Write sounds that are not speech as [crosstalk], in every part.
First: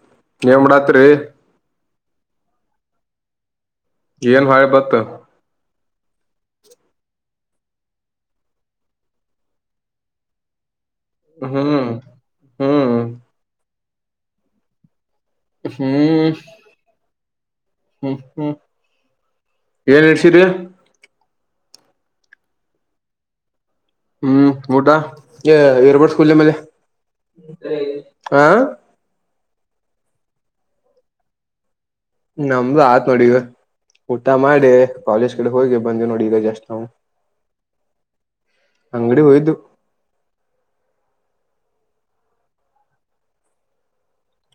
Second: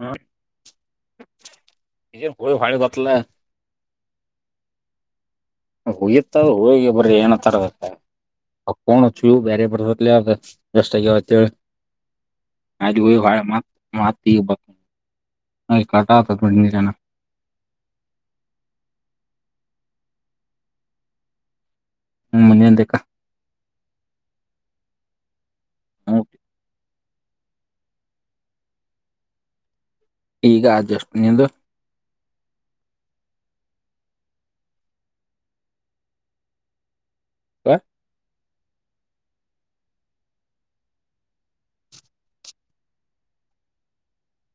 ಹ್ಮ ಏನ್ ಮಾಡತ್ತೀರಿ ಏನ್ ಹೋಗಿ ಒಳ್ಳಿ ಬತ್ತಲಾ ಏನು ವಳ್ಳಿ ಬಂತ ಹೋಗಿತ್ತದ ಹೋಗಿ ಬರ್ರಿ ಏನತ [unintelligible] ಅದು ಫೋನ್ ಅಚ್ಚು ಬ್ಯಾರೆ ಬರತೈತೆಲೆ ಅದು ಅಚ್ಚ ಎಷ್ಟು ಆಗ್ಯವ ಅಂತ ಹೇಳಿ ಹ್ಮ್ ಹ್ಮ್ ಹಾಗಿ ಹೋಗಿ ವಳ್ಳಿ ಮತ್ತ ಮಾತ ಈಗ ಬ [inaudible] ಹ್ಮ್ ಹ್ಮ್ ಹ್ಮ್ ಏನ್ ನಡಸಿರಿ ಹ್ಮ್ ಮನಿಂದಕ ಹ್ಮ್ ಊಟಾ ಇರ್ಬೋರ್ಟ್ ಸ್ಕೂಲ್ ಮೇಲೆ. ಹಾ. ಈಗ ಆಯ್ತು ಜಸ್ಟ್ ನಿಂದು. ನಮ್ದು ಆತ್ ನೋಡಿ ಈಗ ಊಟ ಮಾಡಿ ಕಾಲೇಜ್ ಕಡೆ ಹೋಗಿ ಬಂದ್ವಿ ನೋಡ ಈಗ ಜಸ್ಟ್ ನಾವು. ಹ. ಅಂಗಡಿ ಹೋಗಿದ್ವ.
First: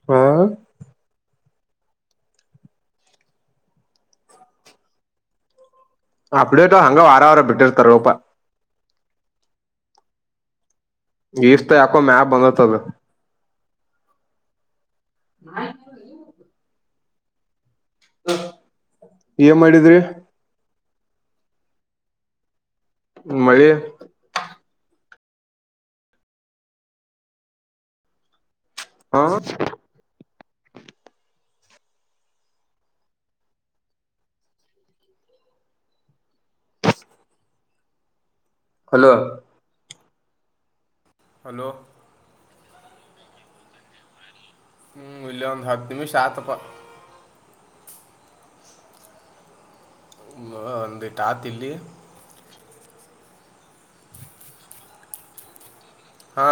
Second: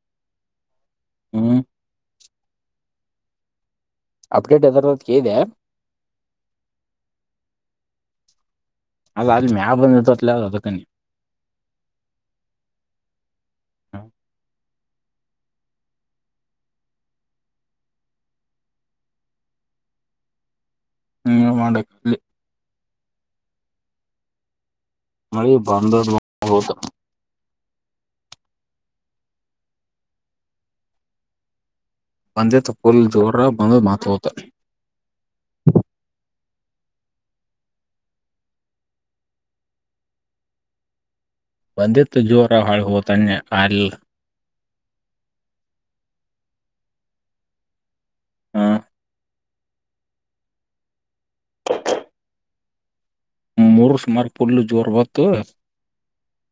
ಹಾ. ಹ್ಮ್. ಅಪ್ಡೇಟ್ ಏದರದು ಅಂತಾ ಕೇಳಿದ್ಯಾ. ಅಪ್ಡೇಟ್ಟ ಹಂಗ ವಾರ ವಾರ ಬಿಟ್ಟಿರ್ತಾರ ಹೋಪ. ಅಲ್ಲ ಅಲ್ ಮ್ಯಾಗ ಬಂದ ನಿಂತೈತೆ ಅದು ಅದಕ್ಕೆ ಅಂದೇ. ಗೀಷ್ಟ ಯಾಕೋ ಮ್ಯಾಕ ಬಂದತದು. ಹಾ. [unintelligible] ಏನ್ ಮಾಡಿದ್ರಿ. ಹ್ಮ ಮಾಡಂಡೆ ಕಲ್ಲಿ. ಮಾಡಿ. ಮಾಡ ಬಂದದ. ಹಾ. ಪಂದ್ಯ ತಪ್ಪೋಲ್ ಜೋಡ್ರ ಬಂದು ಮಾತು ಹೋತ. ಹಲೋ. ಹಲೋ ಬಂದಿತ್ತು ಜೋರ. ಒ ಹಳ್ ಹುತನ್ನೆ ಅಲ್. ಹ್ಮ್ ಇಲ್ಲ ಒಂದು್ ಹತ್ತು ನಿಮಿಷ ಆತಪ. ಹ್ಮ. ಒಂದು ಟಾತ್ ಇಲ್ಲಿ. ಮೂರು ಸ್ಮಾರಕ್ ಪುಡ್ಲು ಜೋರ್ ಬತ್ತು. ಹಾ.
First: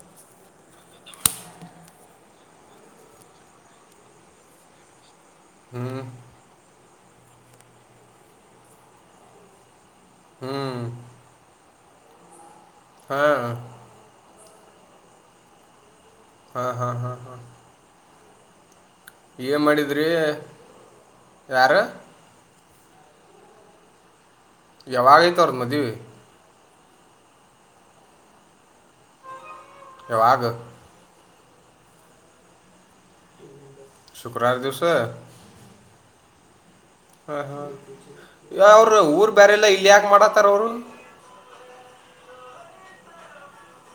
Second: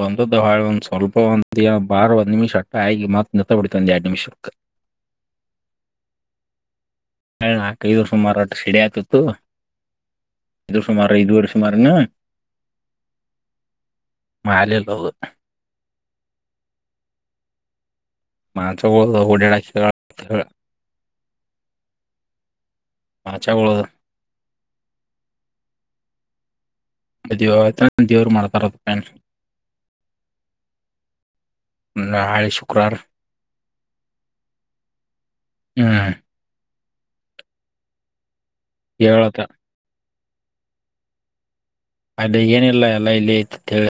ಬಂದದ್ದ ಹಾಳ ಒಂದು ಸ್ವಲ್ಪ ಒಂದ ಬಾರ ಒಂದು್ ನಿಮಿಷ ಅಟ್ಟ ಆಯಿ ಮಾತ್ರ ನತ್ತ ಬಿಿಡಿತಂದ ಎಡ್ ನಿಿಷಕ್ಕೆ ಹ್ಮ್. ಹ ನಾಕೈದು ಸುಮಾರು ಒಟ್ಟು ಸಿಡಿ ಆಯ್ತಿತ್ತು. ಹ್ಮ್ ಇದು ಸುಮಾರ್ ಇಐದು ವರ್ಷುಮಾನ. ಅ್ಣ. ಹಾ. ಮಾ ರಿ ಯ ಬ. ಹಾ ಹಾ ಹಾ ಹಾ. ಮ. ಏ ಮಾಡಿದ್ರಿ ಯಾರು. ಮಾಾಚಗಳ. ಯಾವಾಗಐತ್ರ ಮದುವೆ. ಅ ದ ದೇವ್ರು ಮಾಡ್ತಾರದ. ಯಾವಾಗ. ಹಳಿ ಶುಕ್ರಾರ. ಶುಕ್ರಾರ ದಿವಸ. ಹ್ಮ್. ಹ್ಮ ಹಾ. ಯ ಅವ್ರರು ಊರ್ ಹೇಳತ್ತ ಬೇರೆಲ್ಲ ಇಲ್ಲಿ ಯಾಕೆ ಮಾಡತ್ತ ತರೋರು ಅದ ಏನಿಲ್ಲ ಎಲ್ಲ ಇಲ್ಲಿ ಯತಂತ ಹೇಳ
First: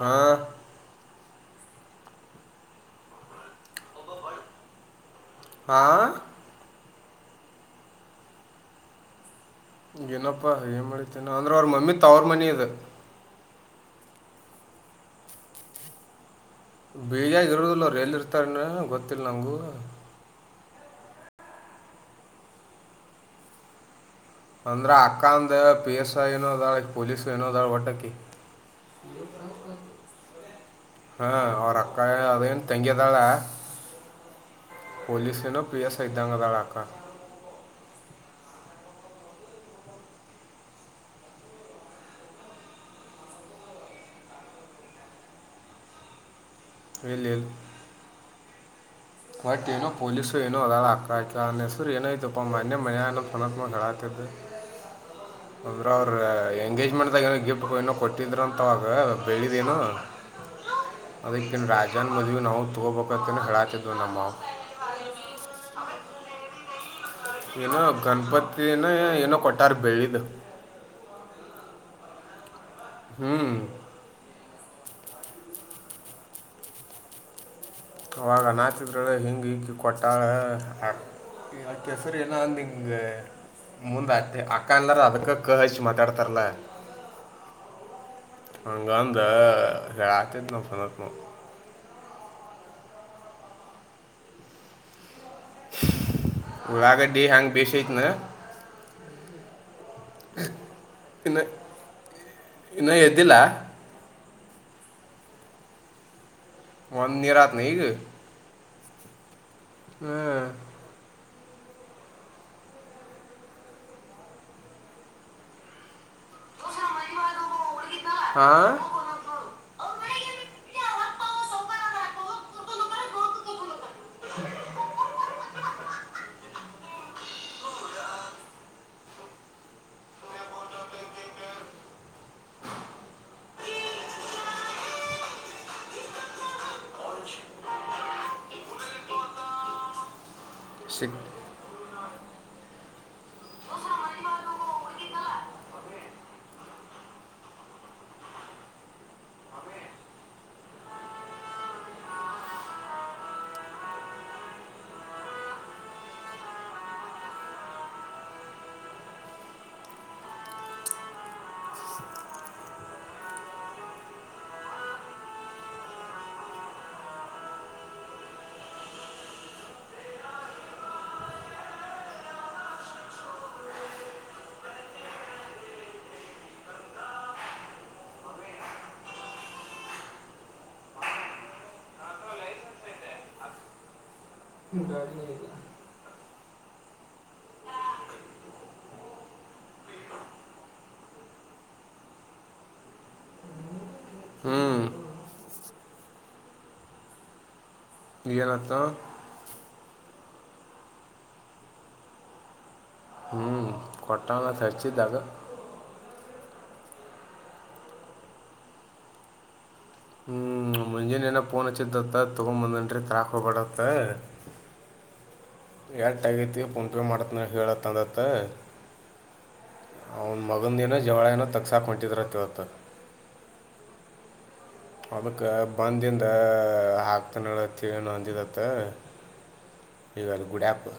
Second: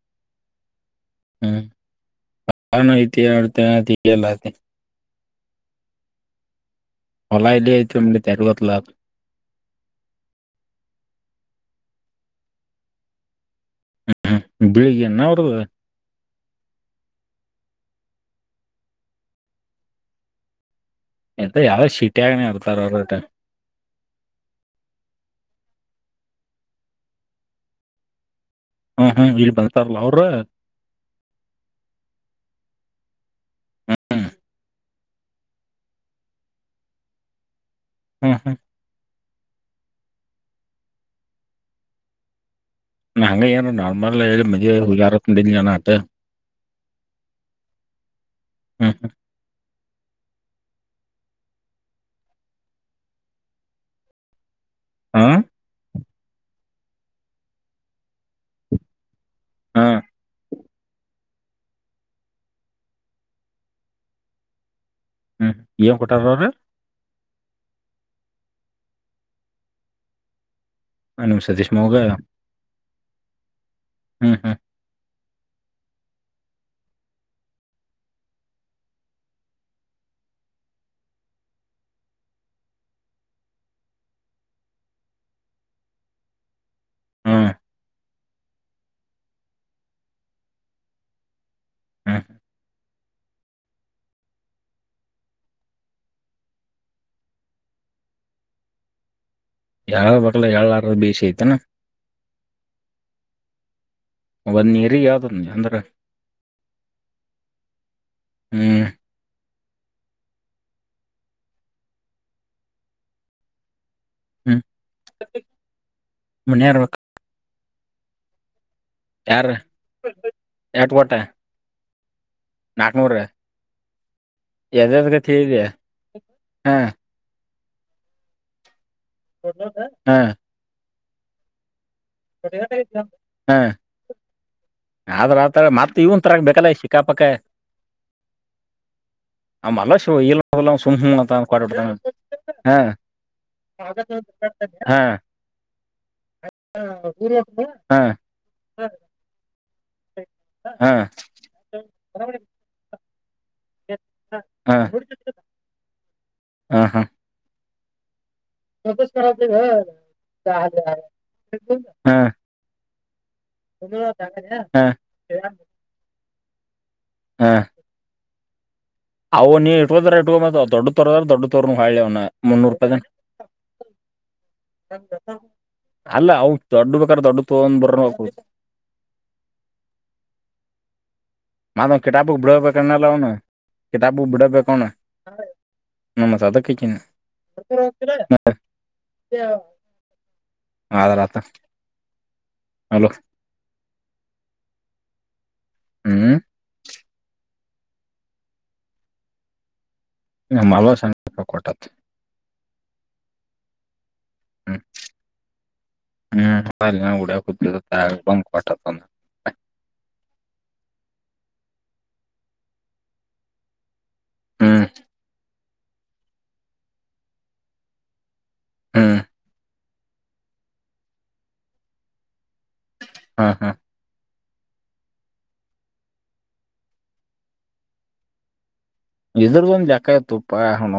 ಹಾ ಹ್ಮ್ ಆಾನ ಇತಿಹರ್ತಯ ತಿಿಯಲ್ಲತಿ ಆ ಒಲಾಯಲ್ಲಿತಮಲ್ಲಿ ತರಗತ್ ಲಾಾಗ ಏನಪ್ಪಾ ಏನ್ ಮಾಡಿತೇನ ಅಂದ್ರ ಅವ್ರ ಮಮ್ಮಿತ್ ಅವ್ರ ಮನಿದ ಹ್ಮ್ಮ ಬೆಳಿಗ್ಗೆ ನ ಅವ್ರದ ಬೀಜಾಗಿ ಇರೋದಿಲ್ಲ ರ ಎಲ್ಲಿ ಇರ್ತಾರ ಗೊತ್ತಿಲ್ಲ ನಂಗೂ ಎಂತ ಯಾವು ಶಿಟಿ ಆಾಗನ ಇರ್ತಾರ ಅವರದಟ ಅಂದ್ರ ಅಕ್ಕಾ ದೇವ ಪಿಎಸ್ಐ ಇನೋದಾಳ ಪೊಲೀಸ ನೋದಾಳ ಒಟಕಿ ಹ್ಮ್ ಹ್ಮ್ ಇಲ್ಲಿ ಬಂತಾರಲ್ಲ ಅವ್ರು ಹಾ ಅವರ ಅಕ್ಕಾ ಅದನು ತಂಗಿಯ ಅಲ್ಲ ಪಲೀಸನೋ ಪ್ರಿಯ ಸಿದ್ಧಾಂಗದಳಕ್ಕ ಹಾ ಹಾ ಹಂಗಗೆನ ನಾರ್ಮಲ್ ಹುಜಾರಂಡಲಿ ಜನ ಅಂತ ಲ ಹ್ಮ್ ಹ್ಮ ವಟ್ನ ಪಲಸುನ ಅಾರ ಆ ಅ ನಸು ನ ಇಐತ ಮ ಮನ ಸನತ್ ಗಡಾತ ಹ ಹಾ ಅವರು ಎಂಗೇಜ್ಮೆಂಟ್ದಾಗ ಏನೋ ಗಿಫ್ಟ್ ಏನೋ ಕೊಟ್ಟಿದರು ಅಂತವಾಗ ಬೆಳಿದೆನ ಹಾ ಅದಕ್ಕನ್ ರಾಜನ್ ಮದ್ವಿ ನಾವು ತಗೋಬೇಕ ಹೇಳಾ ದ ನಮ್ಮವು ಹ್ಮ್ ಏನ್ ಕೊಟ್ಟಾರ ಅವರು ಏನೋ ಗಣಪತಿನ ಏನೋ ಕೊಟ್ಟಾರ ಬೆಳ್ಳಿದ ಹ ನಮ ಸತೀಶ್ ಮೋೋಗ ಹ್ಞೂ ಹ್ಮ್ ಹ್ಮ್ ಅವಾಗನಾತಿದ್ರ ಹಿಂಗ ಹ ಕೊಟ್ಟಕಸರಿ ಏನ ಅಂದ ಹಿಂಗ ಮುಂದ್ ಆತಿ ಅಕ್ಕ ಅಲ್ಲಾರ ಅದಕ್ಕ ಕ ಹಚ್ಚಿ ಮಾತಾಡ್ತಾರಲ್ಲ ಹ್ಮ್ ಹಂಗಂದ ಹೇಳ ಆತಿದ ನ ಸತ್ ಹಾಂ ಹಾ ಆಗ ಹ್ಯಾಂಗ್ ಬಸೇತ್ ನ ಯಾರ ಬಕ್ಲ ಯಳ್ಾರ ಬೇಸ ಐತಾನ ಇನ್ನೂ ಎದ್ದಿಲ್ಲ ಒಂದ ಇರ್ ಯಾವ್ದನ್ ಅಂದ್ರೆ ಒಂದು ನೀರತ್ ನ ಗ ಹ ಹ್ಮ್ ಹ್ಮ್ ಮುನ್ನರ್ ಹಾ ಯಾರ ಎರಟ ಕೋಟ ನಾಕ್ನೂರ ರ ಎದಾದ ಗತಿ ಹೇಳಯಾ ಹಾ ಹಾ ಹ್ಮ ಆದ್ರ ಆತ ಮತ್ತ ಇವನ್ ತರ ಬೇಕಲ್ಲ ಶಿಕಾಪಕ್ಕಲ ಶ ಇ ಅಲ್ಲ ಸಿಗ್ ಸುಮ್ಮ್ಲ್ಲಾ ಕಾಡ್ತ ಹಾಂ ಹಾಂ ಹ ಹಾಂ ಹಾಂ ಹಾ ಹ ಹಾ ಹ [unintelligible] ಹಾ ಅವು ನೀ ಇಟ್ದಾರ ಇಟ್ಕೊ ಮತ್ ದೊಡ್ಡ ತೋರದ್ರ ದೊಡ್ಡ ತೋರ್ ಹಾಿ ಅವ್ನ ಮುನ್ನೂರು ರೂಪಾಯ ಅಲ್ಲ ಅ ದೊಡ್ಡ ಬೇಕ್ರ ದೊಡ್ಡ ತೋಗೊಂಡ್ ಬರ್ ಮಾದಾ ಕಿಬಕ್ ಬಕನ್ನಲ್ಲಾವನು ಕಬ ಗಾಡಿ ನಮ್ಮ ಸದ ಕ ಹದಲ್ಲ ಹಲೋ ಹ್ಮ್ ಹ್ಮ್ ಏನಂತೋ ನಮ್ಮ ಹಲೋ ಸಪ ಕೊಟ್ಟತ್ತ ಹ್ಞೂ ಕೊಟ್ಟಾನ ಹ್ಮ್ ರ್ಚಿದ್ದಾಗ ಹ್ಮ್ ಉಡ ಕು ಬಂಕಟ ಮುಂಜಿನನ್ ಏನ ಪೊನಚ್ಚಿತ್ತತ್ತ ತೊಗೊಂಬಂದನ್ರಿ ತರಾಕ್ ಹೋಗ್ಬ್ಯಾಡ್ರಿ ಅಂತ ಹ್ಮ ಎಟ ಆಗೈತಿ ಫೋನ್ ಪೇ ಮಾಡತ್ನ ಹೇಳತ್ತ ಅಂದತ್ತ ಹ್ಮ್ ಅವನ್ ಮಗುಂದ ದಿನ ಜವಳಏನ ತಗಸಾಕ ಹೋಂ ಟಿದರತವತ್ತ ಹಾ ಹಾ ಅದಕ್ಕ ಬಂದಿಂದ ಹಾಕ್ತಾನತಿಏ ನ ಅಂದಿದತ್ತ ಇದ್ರಗೊಂದ್ ಜಕ ಈಗ ಅಲ್ಲಿ ಆತ್ತುುಪ್ಪ ಗುಡ್ಯಾಪ್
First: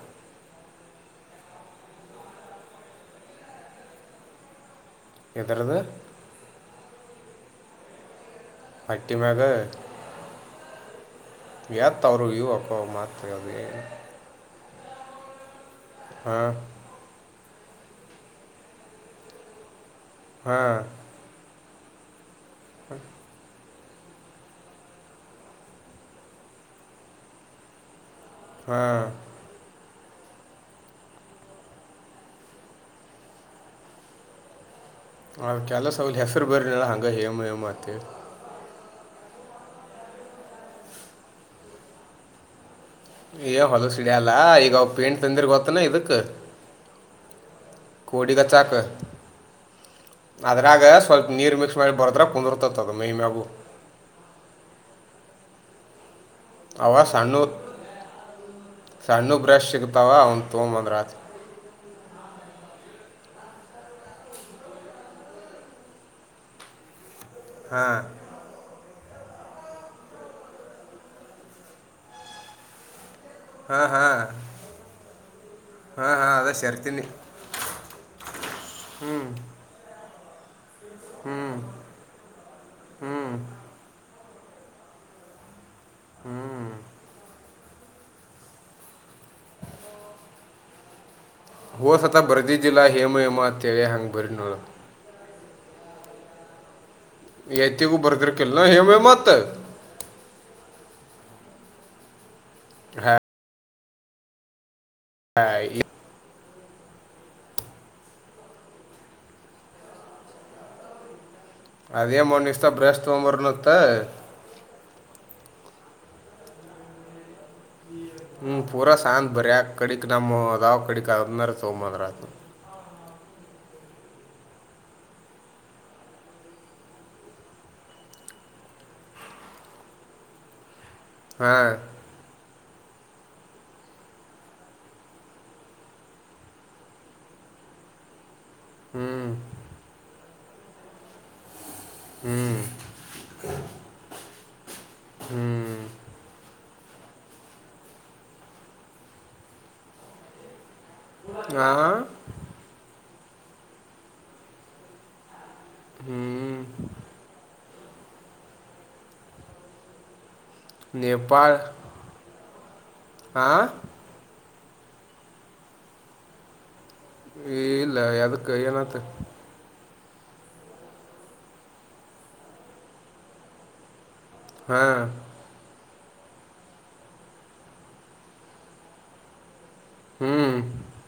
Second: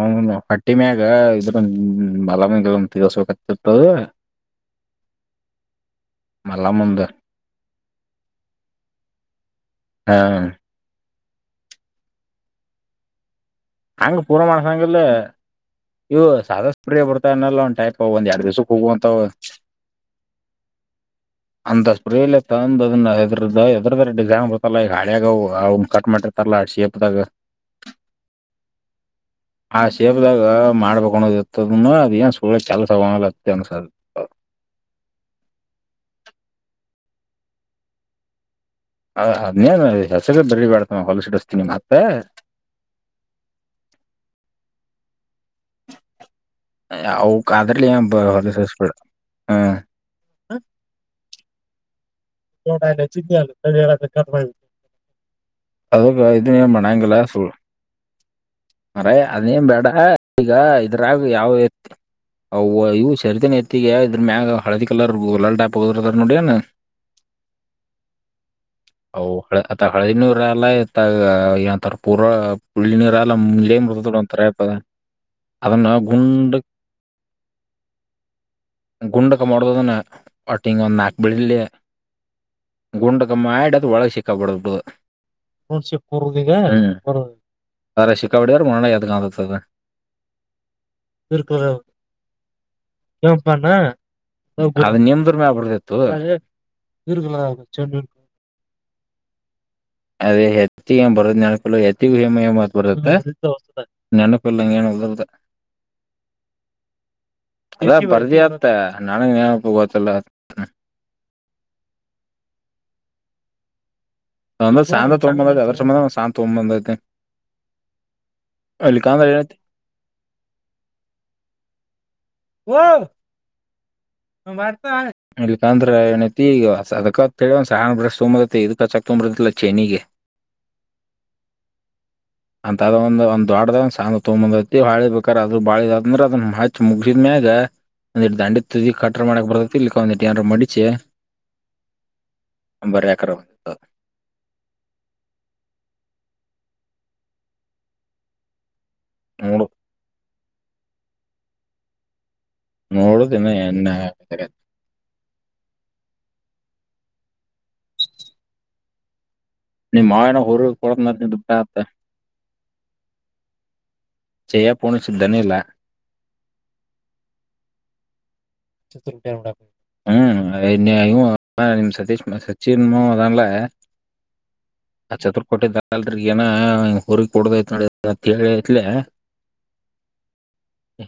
ಹಟ್ಟಿಮ್ಯಾಗ ಇದ್ರ ಮಲಾಮಿಗೆಲ್ಲ ತಗಸ್ಬೇಕತಿರ್ತದ ಎದರದು ಮಲ್ಲಮ್ಮಂದ ಮಟ್ಟಿಮಾಗ ಹಾ ಎತ್ ಅವರು ಯುವಕ ಮತ್ರ ಅಂಗ ಪೂರ್ವ ಮಾಡ ಹಾಗಲ್ಲ ಇವ ಹಾಂ ಸಧಷ್ಟ ಪ್ರಿಯ ಬರ್ ಲ್ಲ ಒಂದು ಟೈಪ್ ಒಂದ್ ಎರಡ್ ದಿವಸಕ್ಕೆ ಹೋಗುವಂತ ಹಾ ಅಂತಾ ಸ್ಪ್ರೇ ತ ಅದನ್ನ ಹೈದರಗ ಅ ಎಕ್ಸಾಮ್ ಬರ್ತಲ್ಲ ಈಗ ಹಾಳ್ಯಾಗ ಅವ ಕಟ್ ಮಾಡಿರ್ತಾರಲ್ಲ ಶೇಪ್ದಾಗ ಹ್ಮ್ ಆ ಶೇಪ್ದಾಗ ಮಾಡ್ಬೇಕುದಿರ್ತದ ಅದ ಏನ್ ಸುಳ್ಳ ಚಾಸ್ಗತ್ತ ಅನ್ಸದ ಅವ ಕೆಲ ಸವಲ್ ಹೆಸರು ಬರಲಿಲ್ಲ ಹಂಗ ಹೇಮ ಹೇಮ್ತ್ತ ಹ ಅದ್ನೇನ್ ಹೆಸರು ಬರಿಬೇಡ. ಯ ಹೊಲ ಸಿಡಲ್ಲಾ ಈಗ ಪೇಂಟ್ ತಂದಿರ್ ಗೊತ್ತನ ಇದಕ್. ಹಚ್ಚಾಕ ಅದ್ರಾಗ ಸ್ವಲ್ಪ [unintelligible] [unintelligible] [unintelligible] [unintelligible] ಅದು ಮೈ ಮ್ಯಾಗು ಇದನ್ನ ಅವ ಮಾಡಲಾಗಿಲ್ಲ ಸಣ್ಣು ಸುಳ್ಳ ಮಾರಾಯಾ ಸಣ್ಣು ಅದೇ ಬ್ರಷ್ ಬೇಡ ಸಿಗ್ತಾವ ಅವ್ನು ಈಗ ತೊಗೊಂಬಂದ್ರ ಆತು ಇದ್ರಾಗ ಯಾವ ಅಯು ಇವೆ ಸಿಗ್ತಾ ಸರದನ್ ಎತ್ತಗ ಇದ್ರ ಮ್ಯಾಗ ಹಳದಿ ಕಲರ್ ಗುಲಾಲ್ ಟ್ಯಾಪ್ ಹೋದರ್ ನೋಡಿ ಏನ. ಹಾ. ಹ ಆ ಹಳದಿ ನೀರ ಅಲ್ಲ ಏಂತರ ಪೂರ ಪುಳ್ಳ ನೀರ ಲ್ಲೇ ಹಾಂ ಮೃತದಡ ಹಾಂ ಒರ ಇತದ ಅದನ್ನ ಹಾಂ ಹಾಂ ಗುಂಡ ಅದ ಸೇರ್ತೀನಿ ಗುಂಡ ಕ ಮಾಡದನ್ನ. ಟಿಗ್ ಒಂದ್ ನಾಕ್ ಹ್ಞೂ ಬಿಡ್ಲಿ ಹ್ಞೂ ಗುಂಡಕ ಮಾಡಿ ಆ ಇಡದು ಒಳ ಸಿಕ್ಕಪಡಬುದು. ಒನ್ಸೆ ಕುರ್ದಗ [unintelligible] ಓ ಸತ ಬರ್ದಿದ್ದಿಲ್ಲ ಹೇಮ ಹೇಮತ್ಯವ ಹಂಗ್ ಬರಿ ನೋಳು ಅಬಡ್ದಿತ್ತು. ಎತ್ತಿಗೂ ಬರ್ದ್ರ ಕಿಲ್ಲ ಕಮ್ಮತ. ಅದೇ ಹೆತ್ತಿ ಹೆ ಬರೋ್ ನನಕ ಹೆತ್ತಿಗ [unintelligible] ನೆನಪಿಲ್ಲ ಏನ ಹಾ ಈ ಅದ ಪರ್ದಿ ಆತ್ತ ನಾನಗೆ ನಪ ಗೊತ್ತಿಲ್ಲ. ಅದೇ ಮಣಿಸತ ಬ್ರೇಸ್ತ್ ತೋಂಬರನತ್ತ. [unintelligible] ಇಲ್ಲಿಕಂದ್ರ ಏನ್ [unintelligible] ಹೂ. ಇಕಂದ್ರ ಏನತಿ ಈಗ ಅದಕ ಒಂದ ಸ ತುಂಬತಿ ಇದ ಕಚ್ಚಕ್ ತುಂಬ್ರತ್ತಲ್ಲ ಚಿನ್ಗಿ ಹಾ. ಅಂತದ ಒಂದು ಒಂದ್ ದೊಡ್ದ ಒಂದ ಸಣ್ಣದು ತಗಐತಿ ಬಾಳಿ ಬೇಕಾದ ಅ್ರ ಬಾಳಂದ್ರೆ ಅದನ್ನ ಹಚ್ಚಿ ಮುಗಸಿದ್ಮ್ಯಾಗ ಒ ದಂಡಿ ತುದಿಗಿ ಹ್ಞೂ ಕೆ ಮಾಡಕ್ ಬರುತ್ತೆ ಇಲ್ಲಿಕ್ಕ ಯನ್ರಾ ಮಡಿಚಿ. ಹ್ಞೂ [unintelligible] ಹ್ಞೂ [unintelligible] ಆ ನೋಡುದಿನ ಎನ್ ಹ್ಮ್ ನಿಮ್ಮ [inaudible] ಅವ ಕೊಳ ನೇಪಾಳ ತಾತ [inaudible] ಹಾಂ ಜಾ ಪಣ ಸ್ದನಿಲ್ಲ ಏ ಇಲ್ಲ ಯದು ಚತು ಟ ಉಡ [inaudible] ಹ್ಮ್ನ್ ನಿಮ್ ಸತೀಶ ಸಚೀನ್ಮನ್ ಹಾ ಆ ಚತುರ್ಕೋಟಿದ ಕಲ್ದಗ್ ಏನ ಊರಿಗ್ ಕುಡದೈತ್ ನೋಡ ಹೇಳಿತ್ಲೆ ಹ್ಮ್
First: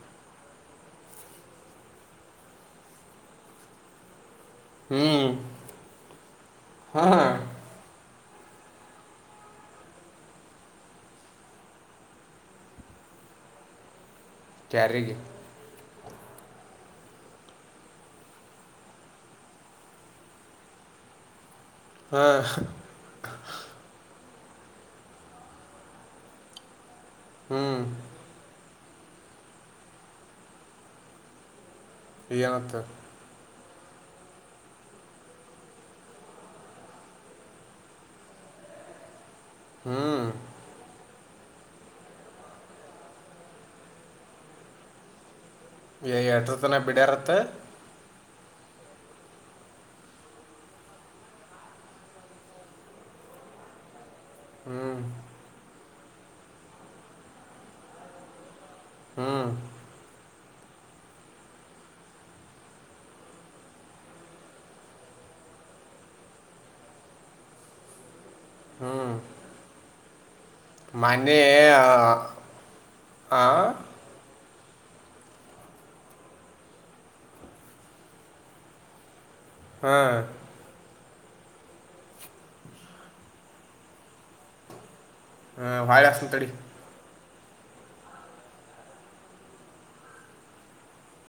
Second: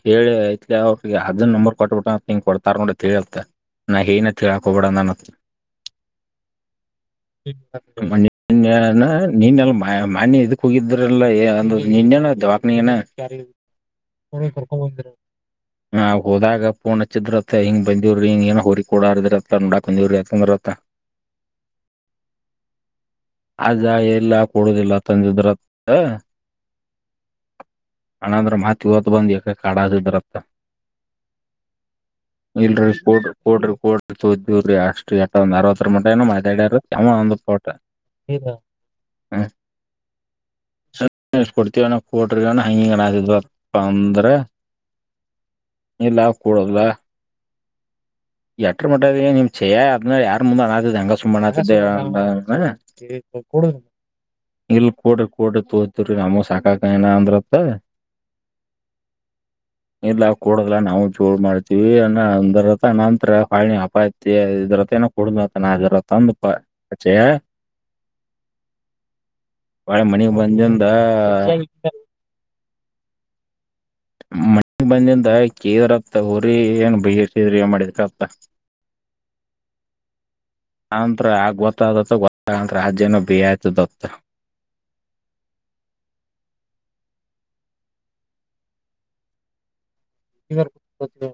ಹೇಳಿ ಆಯ್ತು ಗೆ ಅದ ನಂಬರ್ ಕಟ್ಟಬಿಟ್ಟ ಹಂಗ ಕೊಡ್ತಾರ ನೋಡ ಹೇಳಳ್ ನಾ ಏನ್ ರಕಬಡ ನ [inaudible] ಹ್ಮ್ ಹಾ ನಿನ್ ನೀನ್ನಲ್ಲ ಮಾನ್ಯ ಇದಕ್ ಹೋಗಿದ್ರಲ್ಲ ನಿನ್ನನವಾಕನಗನ ಕ್ಯಾರಿಗೆ [unintelligible] ಹ ಹೌದಾಗ ಫೋನ್ ಹಚ್ಚಿದ್ರತ್ತ ಹಿಂಗ ಬಂದೀವ್ರಿ ಹಿಂಗ ಏನ ಹೋರಿ ಕ ಕೊಡಾರದಿತ್ತ ನೋಡಾಕಂದವ್ರ ಯಂದ್ರತ್ತ ಹಾ ಅದ ಎಲ್ಲ ಕೊಡುದಿಲ್ಲ ತಂದಿದ್ರತ್ರ ಹ್ಮ್ ತರತ್ ಬಂದ ಯಕ ಕಾಡ ಸಿ ಬರತ್ತ ಏನತ್ತ ಇಲ್ರಿ ಸ್ ಸ್ಫೋಡ್ರಿ ಕೋಡ್ ತೋದವ್ರಿ ಅಷ್ಟ ಎಟ್ಟ ಒಂದ್ ಅರವತ್ತರ ಮಂಟೆನ ಮತಾಡಾರ ಯಮ ಒಂದ ಪೋಟ ಹ್ಮ್ ಕೊಡ್ತೀವಣ ಕೊಟ್ರಿನ ಹಂಗಿಣಸ್ದ್ವಪ್ಪ ಅಂದ್ರ ಇಲ್ಲ ಕೊಡಲ್ಲ [unintelligible] ಬಿಡಾರತ್ತೆ ಹ [inaudible] ಎಟ್ರ ಮಟ್ಟದ ನಿಮ್ ಚಛಯ ಅದ್ಮೇ ಯಾರ್ ಮುಂದೆ ಅನಾತದ ಹಂಗ ಸು ಅನಾತ ಇಲ್ ಹ್ಮ್ ಕೂಡ ಕೂಡ ತೋ ನಮ್ಮ ಶಾಖಾ ಕನಾ ಅಂದ್ರತ ಹ್ಮ್ ಕೊೂಡದಲ ನಾವು ಚೋಳ್ ಮಾಡ್ತೀವಿ ಅನ್ನ ಅಂದರ ನ ಹತ್ರ ಹಾಳಿ ಅಪಾಯತಿ ಇದ್ರ ಏನ ಕುಡ್ದತನರ ತಂದಪ ಆಚೆ ಹ್ಮ ನಾಳೆ ಮನೆ ಮಂಜದಾ ಆ ಮನಗ್ ಬಂದಿಂದ ಕೆದ್ರತ ಹಊರಿ ಏನ್ ಬೈಸಿದ್ರಿ ಏ ಮಾಡಿದ್ರ ಅತ್ತ ಹ್ಮ ಆನಂತರ ಆಗ ಗೊತ್ತಾದತ್ತ ಗೊತ್ತ ರಾಜೇನ ಬಿ ಆಯ್ತದತ್ತ ಹ ವಾಯ ಅಸನೆ ತರಿ [unintelligible]